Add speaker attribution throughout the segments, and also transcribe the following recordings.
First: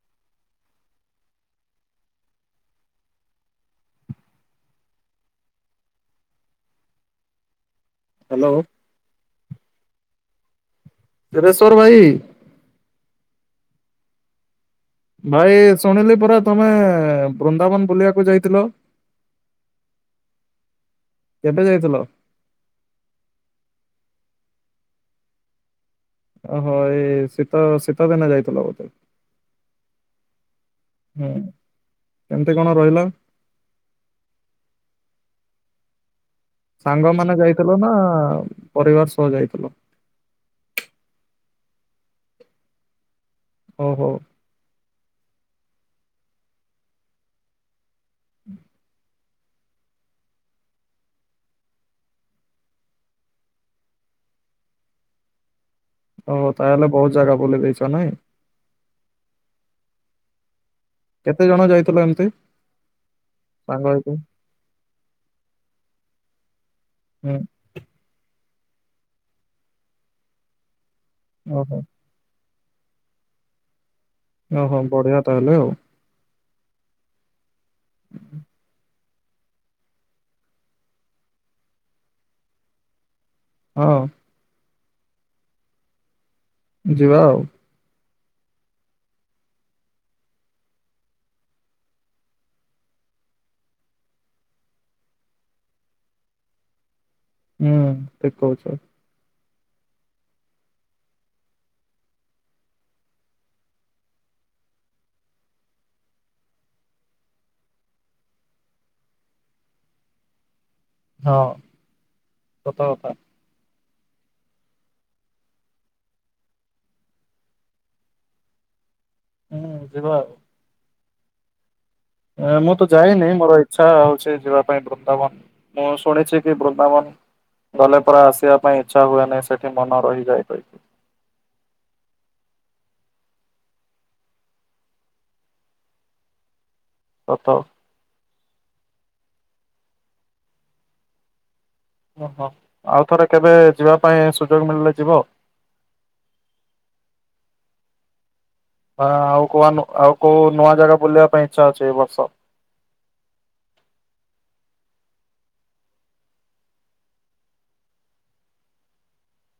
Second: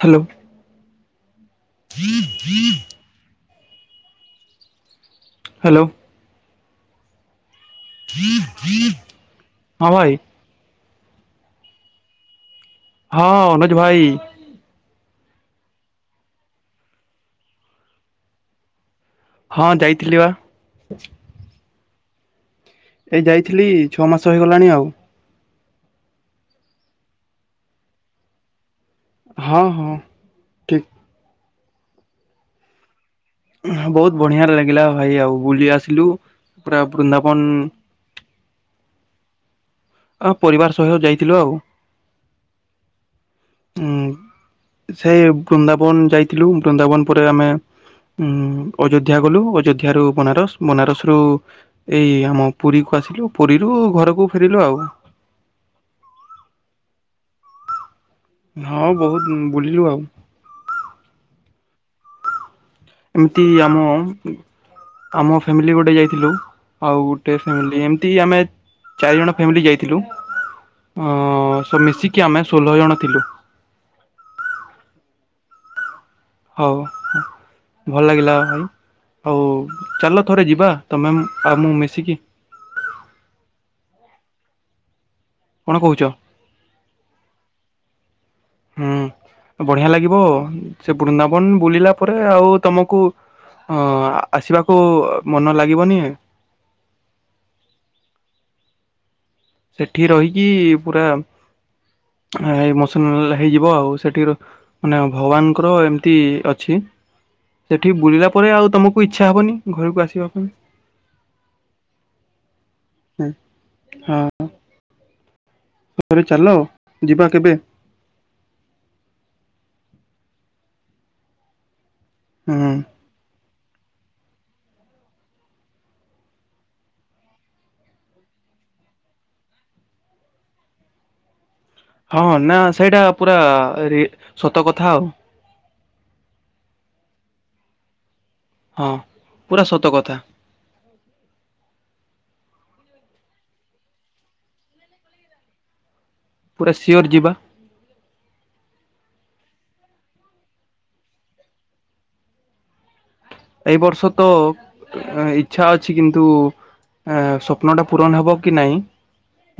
Speaker 1: Hello. Hello.
Speaker 2: Hello
Speaker 1: ହଁ, ଭାଇ!
Speaker 2: ଦେବେଶ୍ୱର ଭାଇ!
Speaker 1: ହଁ, ଅନୁଜ ଭାଇ!
Speaker 2: ଭାଇ ଶୁଣିଲି ପରା ତୁମେ, ବୃନ୍ଦାବନ ବୁଲିବାକୁ ଯାଇଥିଲ?
Speaker 1: ହଁ, ଯାଇଥିଲି ବା।
Speaker 2: କେବେ ଯାଇଥିଲ?
Speaker 1: ଏଇ ଯାଇଥିଲି, ଛଅ ମାସ ହୋଇଗଲାଣି ଆଉ।
Speaker 2: ଓହୋ! ଏ ଶୀତ ଶୀତଦିନେ ଯାଇଥିଲ ବୋଧେ!
Speaker 1: ହଁ, ହଁ। ଠିକ
Speaker 2: ହୁଁ, କେମତି କଣ ରହିଲ?
Speaker 1: ବହୁତ ବଢିଁଆ ଲାଗିଲା ଭାଇ, ଆଉ ବୁଲି ଆସିଲୁ। ପୁରା
Speaker 2: ସାଙ୍ଗମାନେ
Speaker 1: ବୃନ୍ଦାବନ
Speaker 2: ଯାଇଥିଲ, ନା ପରିବାର ସହ ଯାଇଥିଲ?
Speaker 1: ଅ ପରିବାର ସହିୟ ଯାଇଥିଲୁ ଆଉ।
Speaker 2: ହୋଉ ହୋଉ
Speaker 1: ସେଇ ବୃନ୍ଦାବନ୍ ଯାଇଥିଲୁ ବୃନ୍ଦାବନ୍ ପରେ ଆମେ ଉଁ ଅଯୋଧ୍ୟା ଅଯୋଧ୍ୟା ଗଲୁ ଅଯୋଧ୍ୟା ରୁ ବନାରସ୍ ବନାରସ୍ ରୁ ଏଇ ଆମ ପୁରୀ କୁ ଆସିଲୁ ପୁରୀରୁ ଘରକୁ ଫେରିଲୁ ଆଉ।
Speaker 2: ଓ ତାହେଲେ ବହୁତ୍ ଜାଗା ବୁ ଦେଲେଦେଇଛ ନାଇଁ।
Speaker 1: ହଁ ବହୁତ୍ ବୁଲିଲୁ ଆଉ।
Speaker 2: କେତେ ଜଣ ଯାଇଥିଲ ଏମ୍ତି।
Speaker 1: ଏମିତି ଆମ ଆମ ଫ୍ୟାମିଲି ଗୋଟେ ଯାଇଥିଲୁ। ଆଉ ଗୋଟେ
Speaker 2: ହୁଁ
Speaker 1: ଫାମିଲ ଏମତି ଆମେ ଚାରି ଜଣ ଫ୍ୟାମିଲି ଯାଇଥିଲୁ। ଉଁ
Speaker 2: ଓହୋ
Speaker 1: ସ ମିଶିକି ଆମେ ଷୋଲ ଜଣ ଥିଲୁ।
Speaker 2: ଓହୋ ବଢି଼ଆ ତାହେଲେ ଆଉ।
Speaker 1: ହଉ ହ ଭଲ ଲାଗିଲା ଭାଇ ଆଉ ଚାଲ ଥରେ ଯିବା ତମେ ଆଉ ମୁଁ ମିଶିକି।
Speaker 2: ହଁ।
Speaker 1: କଣ କହୁଛ?
Speaker 2: ଯିବା ଆଉ।
Speaker 1: ବଢି଼ଆ ଲାଗିବ ସେ ବୃନ୍ଦାବନ ବୁଲିଲା ପରେ ଆଉ ତମକୁ ହଁ ଆସିବାକୁ ମନ ଲାଗିବନି।
Speaker 2: ହୁଁ ଠିକ୍ କହୁଛ।
Speaker 1: ସେଠି ରହିକି ପୁରା ମସନ ହେଇଯିବ ଆଉ ସେଠି ର ମାନେ ଭଗବାନଙ୍କର ଏମିତି ଅଛି। ସେଠି ବୁଲିଲା ପରେ ଆଉ ତମକୁ ଇଚ୍ଛା ହବନି ଘରକୁ ଆସିବା ପାଇଁ।
Speaker 2: ହଁ ସତ କଥା।
Speaker 1: ହଁ ହଁ ରେ ଚାଲ ଯିବା କେବେ?
Speaker 2: ହୁଁ ଯିବା ଆଉ ମୁଁ
Speaker 1: ହୁଁ।
Speaker 2: ତ ଯାଏନିଁ ମୋର ଆଛା ହଉଛି ଯିବା ପାଇଁ ବୃନ୍ଦାବନ ମୁଁ ଶୁଣିଛି କି ବୃନ୍ଦାବନ୍ ଗଲେ ପରା ଆସିବା ପାଇଁ ଇଚ୍ଛା ହୁଏନି ସେଠି ମନ ରହିଯାଏ କହିକି
Speaker 1: ହଁ ନା ସେଇଟା ପୁରା ରିଏ ସତ କଥା ଆଉ
Speaker 2: ସତ
Speaker 1: ହଁ ପୁରା ସତ କଥା।
Speaker 2: ଓହୋ ଆଉ ଥରେ କେବେ ଯିବା ପାଇଁ ସୁଯୋଗ ମିଳିଲେ ଯିବ।
Speaker 1: ପୁରା ସିଓର ଯିବା।
Speaker 2: ହଁ ଆଉ କୁ ଆଉ କୋଉ ନୂଆ ଜାଗା ବୁଲିବା ପାଇଁ ଇଚ୍ଛା ଅଛି ଏଇ ବର୍ଷ
Speaker 1: ଏଇ ବର୍ଷ ତ ଇଚ୍ଛା ଅଛି କିନ୍ତୁ ଅଁ ସ୍ୱପ୍ନ ଟା ପୂରଣ ହବ କି ନାଇଁ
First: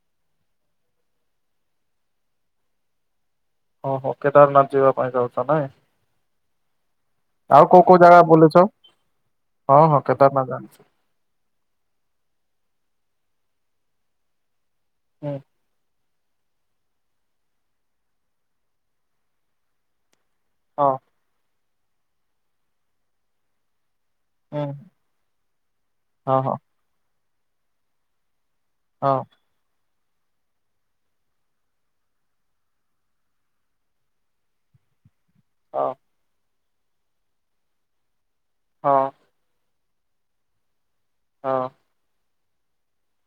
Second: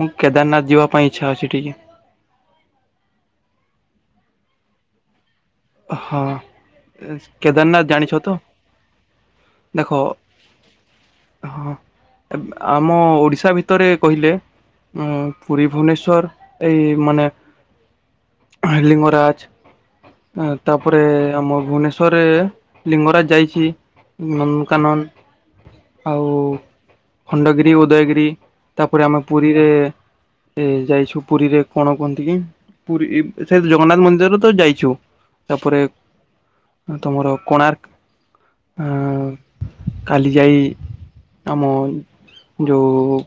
Speaker 1: ମୁଁ କେଦାରନାଥ ଯିବା ପାଇଁ ଇଚ୍ଛା ଅଛି ଟିକେ।
Speaker 2: ଓହୋ କେଦାରନାଥ ଯିବା ପାଇଁ ଚାହୁଁଛ ନାଇଁ।
Speaker 1: ହଁ
Speaker 2: ଆଉ କୋଉ
Speaker 1: କେଦାରନାଥ
Speaker 2: କୋଉ ଜାଗା
Speaker 1: ଜାଣିଚ ତ?
Speaker 2: ବୁଲିଛ ହଁ
Speaker 1: ଦେଖ
Speaker 2: ହଁ କେଦାରନାଥ ଜାଣିଚି।
Speaker 1: ହଁ ଆମ ଓଡିଶା ଭିତରେ କହିଲେ
Speaker 2: ହୁଁ
Speaker 1: ପୁରୀ ଭୁବନେଶ୍ଵର ଏଇ ମାନେ ଲିଙ୍ଗରାଜ୍
Speaker 2: ହଁ
Speaker 1: ତାପରେ ଆମ ଭୁବନେଶ୍ଵରରେ ଲିଙ୍ଗରାଜ୍ ଯାଇଚି।
Speaker 2: ହୁଁ
Speaker 1: ନନ୍ଦନକାନନ ଆଉ
Speaker 2: ହଁ ହଁ।
Speaker 1: ଖଣ୍ଡଗିରି ଉଦୟଗିରି। ତାପରେ ଆମ
Speaker 2: ହଁ
Speaker 1: ପୁରୀରେ ଏ ଯାଇଚୁ ପୁରୀରେ କଣ କୁହନ୍ତି କି ପୁରୀ ସେ ଜଗନ୍ନାଥ ମନ୍ଦିର ତ ଯାଇଚୁ। ତାପରେ ତମର କୋଣାର୍କ୍
Speaker 2: ହଁ
Speaker 1: ହାଁ କାଲି ଯାଇ
Speaker 2: ହଁ
Speaker 1: ଆମ ଯଉ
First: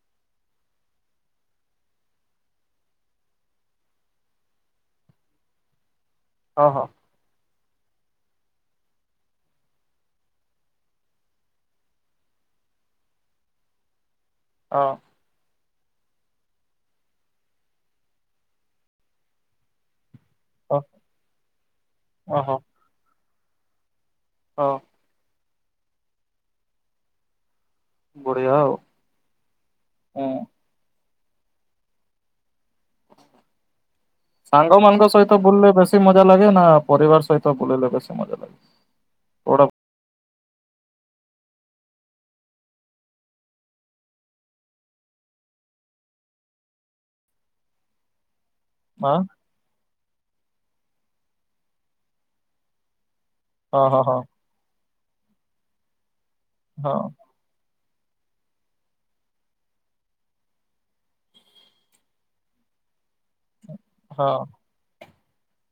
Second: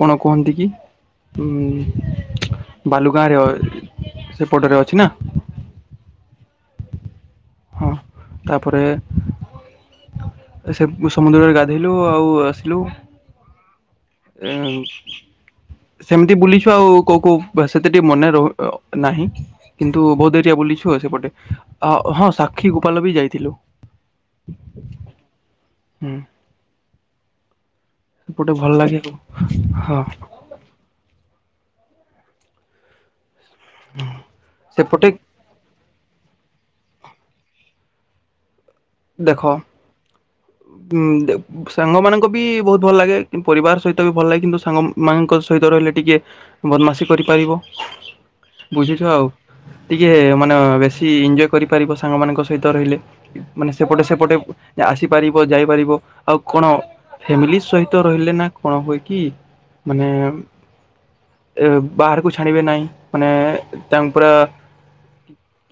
Speaker 1: କଣ କୁହନ୍ତି କି? ବାଲୁଗାଁରେ ସେପଟରେ ଅଛି ନା।
Speaker 2: ହଁ ହଁ।
Speaker 1: ହଁ ତାପରେ ସେ ସମୁଦ୍ରରେ ଗାଧେଇଲୁ ଆଉ ଆସିଲୁ। ଏୟା ଆଉ।
Speaker 2: ହଁ
Speaker 1: ସେମିତି ବୁଲିଚୁ ଆଉ କୋଉ କୋଉ ସେତେ ଟିକେ ମନେ ରହୁ ନାହିଁ କିନ୍ତୁ ବହୁତ ଡେ ରିଆ
Speaker 2: ହଁ
Speaker 1: ବୁଲିଛୁ ସେପଟେ ହଁ
Speaker 2: ଓହୋ
Speaker 1: ସାକ୍ଷୀ ଗୋପାଲ ବି ଯାଇଥିଲୁ।
Speaker 2: ହଁ।
Speaker 1: ହୁଁ।
Speaker 2: ବଢିଆ
Speaker 1: ସେପଟେ
Speaker 2: ଆଉ
Speaker 1: ଭଲ ଲାଗେ ଆଉ ହଁ।
Speaker 2: ହୁଁ।
Speaker 1: ହୁଁ
Speaker 2: ସାଙ୍ଗ ମାନଙ୍କ ସହିତ ବୁଲିଲେ ବେଶୀ ମଜା ଲାଗେ ନା ପରିବାର ସହିତ ବୁଲିଲେ ବେଶୀ ମଜା ଲାଗେ?
Speaker 1: ଦେଖ
Speaker 2: କୋଉଟା
Speaker 1: ଉଁ ଦେ ସାଙ୍ଗମାନଙ୍କ ବି ବହୁତ ଭଲ ଲାଗେ କିନ୍ତୁ ପରିବାର ସହିତ ବି ଭଲ ଲାଗେ କିନ୍ତୁ ସାଙ୍ଗ ମାଙ୍କ ସହିତ ରହିଲେ ଟିକେ ବଦମାସି କରିପାରିବ। ବୁଝିଥିବ ଆଉ
Speaker 2: ଆଁ
Speaker 1: ଟିକେ ମାନେ ବେଶୀ ଇଞ୍ଜୟ୍ କରିପାରିବ ସାଙ୍ଗମାନଙ୍କ ସହିତ ରହିଲେ। ମାନେ
Speaker 2: ହଁ
Speaker 1: ସେପଟେ
Speaker 2: ହଁ
Speaker 1: ସେପଟେ ଆସିପାରିବ ଯାଇପାରିବ ଆଉ କଣ?
Speaker 2: ହଁ
Speaker 1: ଫ୍ୟାମିଲି ସହିତ ରହିଲେ ନା କଣ ହୁଏ କି ମାନେ ବାହାରକୁ ଛାଡ଼ିବେ ନାହିଁ ମାନେ ତାଙ୍କୁ ପୁରା
Speaker 2: ହଁ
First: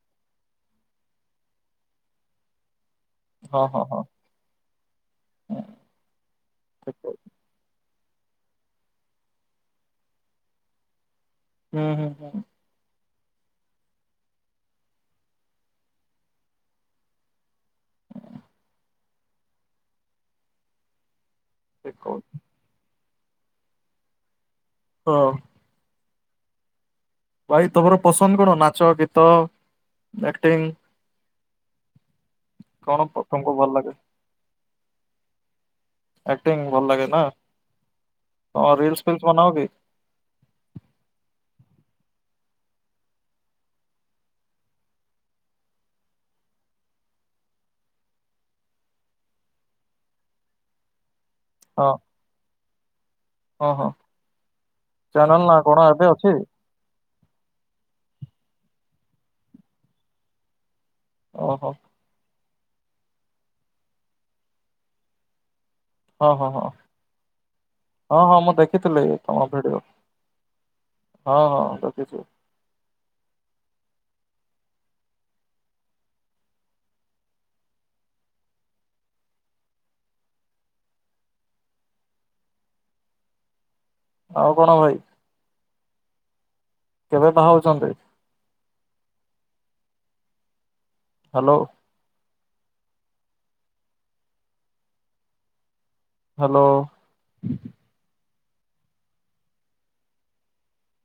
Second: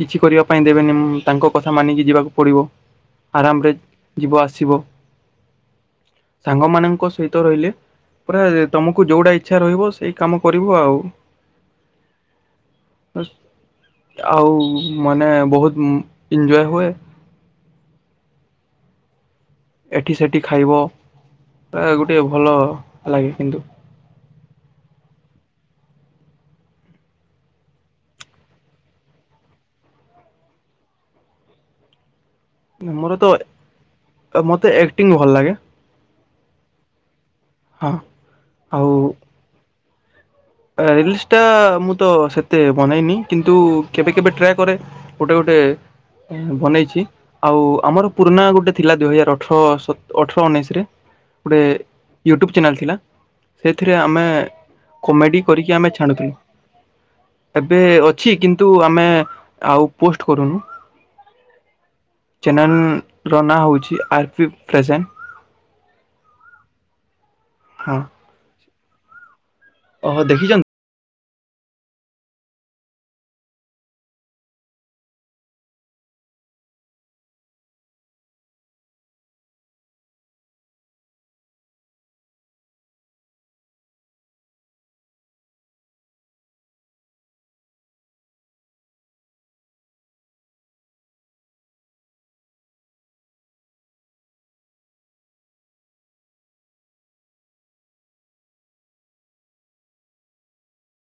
Speaker 1: କିଛି କରିବା ପାଇଁ ଦେବେନି ତାଙ୍କ କଥା ମାନିକି ଯିବାକୁ ପଡି଼ବ।
Speaker 2: ହଁ ହଁ
Speaker 1: ଆରାମରେ
Speaker 2: ହଁ ହଁ
Speaker 1: ଯିବ ଆସିବ
Speaker 2: ହୁଁ ଠିକ୍
Speaker 1: ସାଙ୍ଗମାନଙ୍କ
Speaker 2: କହୁଚ।
Speaker 1: ସହି ତ ରହିଲେ ପୁରା ତମକୁ ଯୋଉଟା ଇଚ୍ଛା ରହିବ ସେଇ କାମ କରିବ ଆଉ।
Speaker 2: ହୁଁ ହୁଁ ହୁଁ।
Speaker 1: ଆଉ ମାନେ ବହୁତ ଇଞ୍ଜୟ୍ ହୁଏ। ଏଠି ସେଠି ଖାଇବ ୟେ
Speaker 2: ଠିକ୍ କହୁଚ
Speaker 1: ଗୋଟିଏ ଭଲ ଲାଗେ କିନ୍ତୁ
Speaker 2: ହଁ। ଭାଇ ତମର ପସନ୍ଦ କଣ ନାଚ ଗୀତ ଆକ୍ଟିଙ୍ଗ୍? କଣ
Speaker 1: ମୋର
Speaker 2: ପ ତମକୁ ଭଲ ଲାଗେ?
Speaker 1: ତ ମୋତେ ଏକ୍ଟିଙ୍ଗ୍ ଭଲ ଲାଗେ।
Speaker 2: ଆକ୍ଟିଂ ଭଲ ଲାଗେ ନା
Speaker 1: ହଁ
Speaker 2: ଓ ରିଲ୍ସ ଫିଲ୍ସ ବନାଅ କି?
Speaker 1: ରିଲିସ୍ ଟା ମୁଁ ତ ସେତେ ବନେଇନି କିନ୍ତୁ କେବେ କେବେ ଟ୍ରାଏ କରେ। ଗୋଟେ ଗେଟେ ବନେଇଚି। ଆଉ ଆମର ପୁରୁଣା ଗୁଟେ ଥିଲା ଦୁଇ ହଜାର ଅଠର ସତ ଅଠର ଉଣେଇଶି ରେ। ଗୁଟେ
Speaker 2: ହଁ
Speaker 1: ୟୁଟ୍ୟୁବ୍ ଚ୍ୟାନେଲ୍ ଥିଲା
Speaker 2: ହଁ ହଁ
Speaker 1: ସେଥିରେ ଆମେ କମେଡ଼ି
Speaker 2: ଚ୍ୟାନେଲ ନା
Speaker 1: କି
Speaker 2: କଣ
Speaker 1: ଆମେ
Speaker 2: ଏବେ
Speaker 1: ଛାଣୁଥିଲୁ।
Speaker 2: ଅଛି?
Speaker 1: ଏବେ ଅଛି କିନ୍ତୁ ଆମେ ଆଉ ପୋଷ୍ଟ୍ କରୁନୁ।
Speaker 2: ଓହୋ।
Speaker 1: ଚ୍ୟାନେଲ ର ନାଁ ହେଉଛି ଆର୍ ପି ପ୍ରେଜେଣ୍ଟ୍।
Speaker 2: ହଁ ହଁ ହଁ।
Speaker 1: ହଁ।
Speaker 2: ହଁ ହଁ ମୁଁ ଦେଖିଥିଲି ତମ ଭିଡି଼ଓ।
Speaker 1: ଓହୋ ଦେଖିଛନ୍ତି।
Speaker 2: ହଁ ହଁ ଦେଖିଛି। ଆଉ କଣ ଭାଇ। କେବେ ବାହାହଉଛନ୍ତି? Hello hello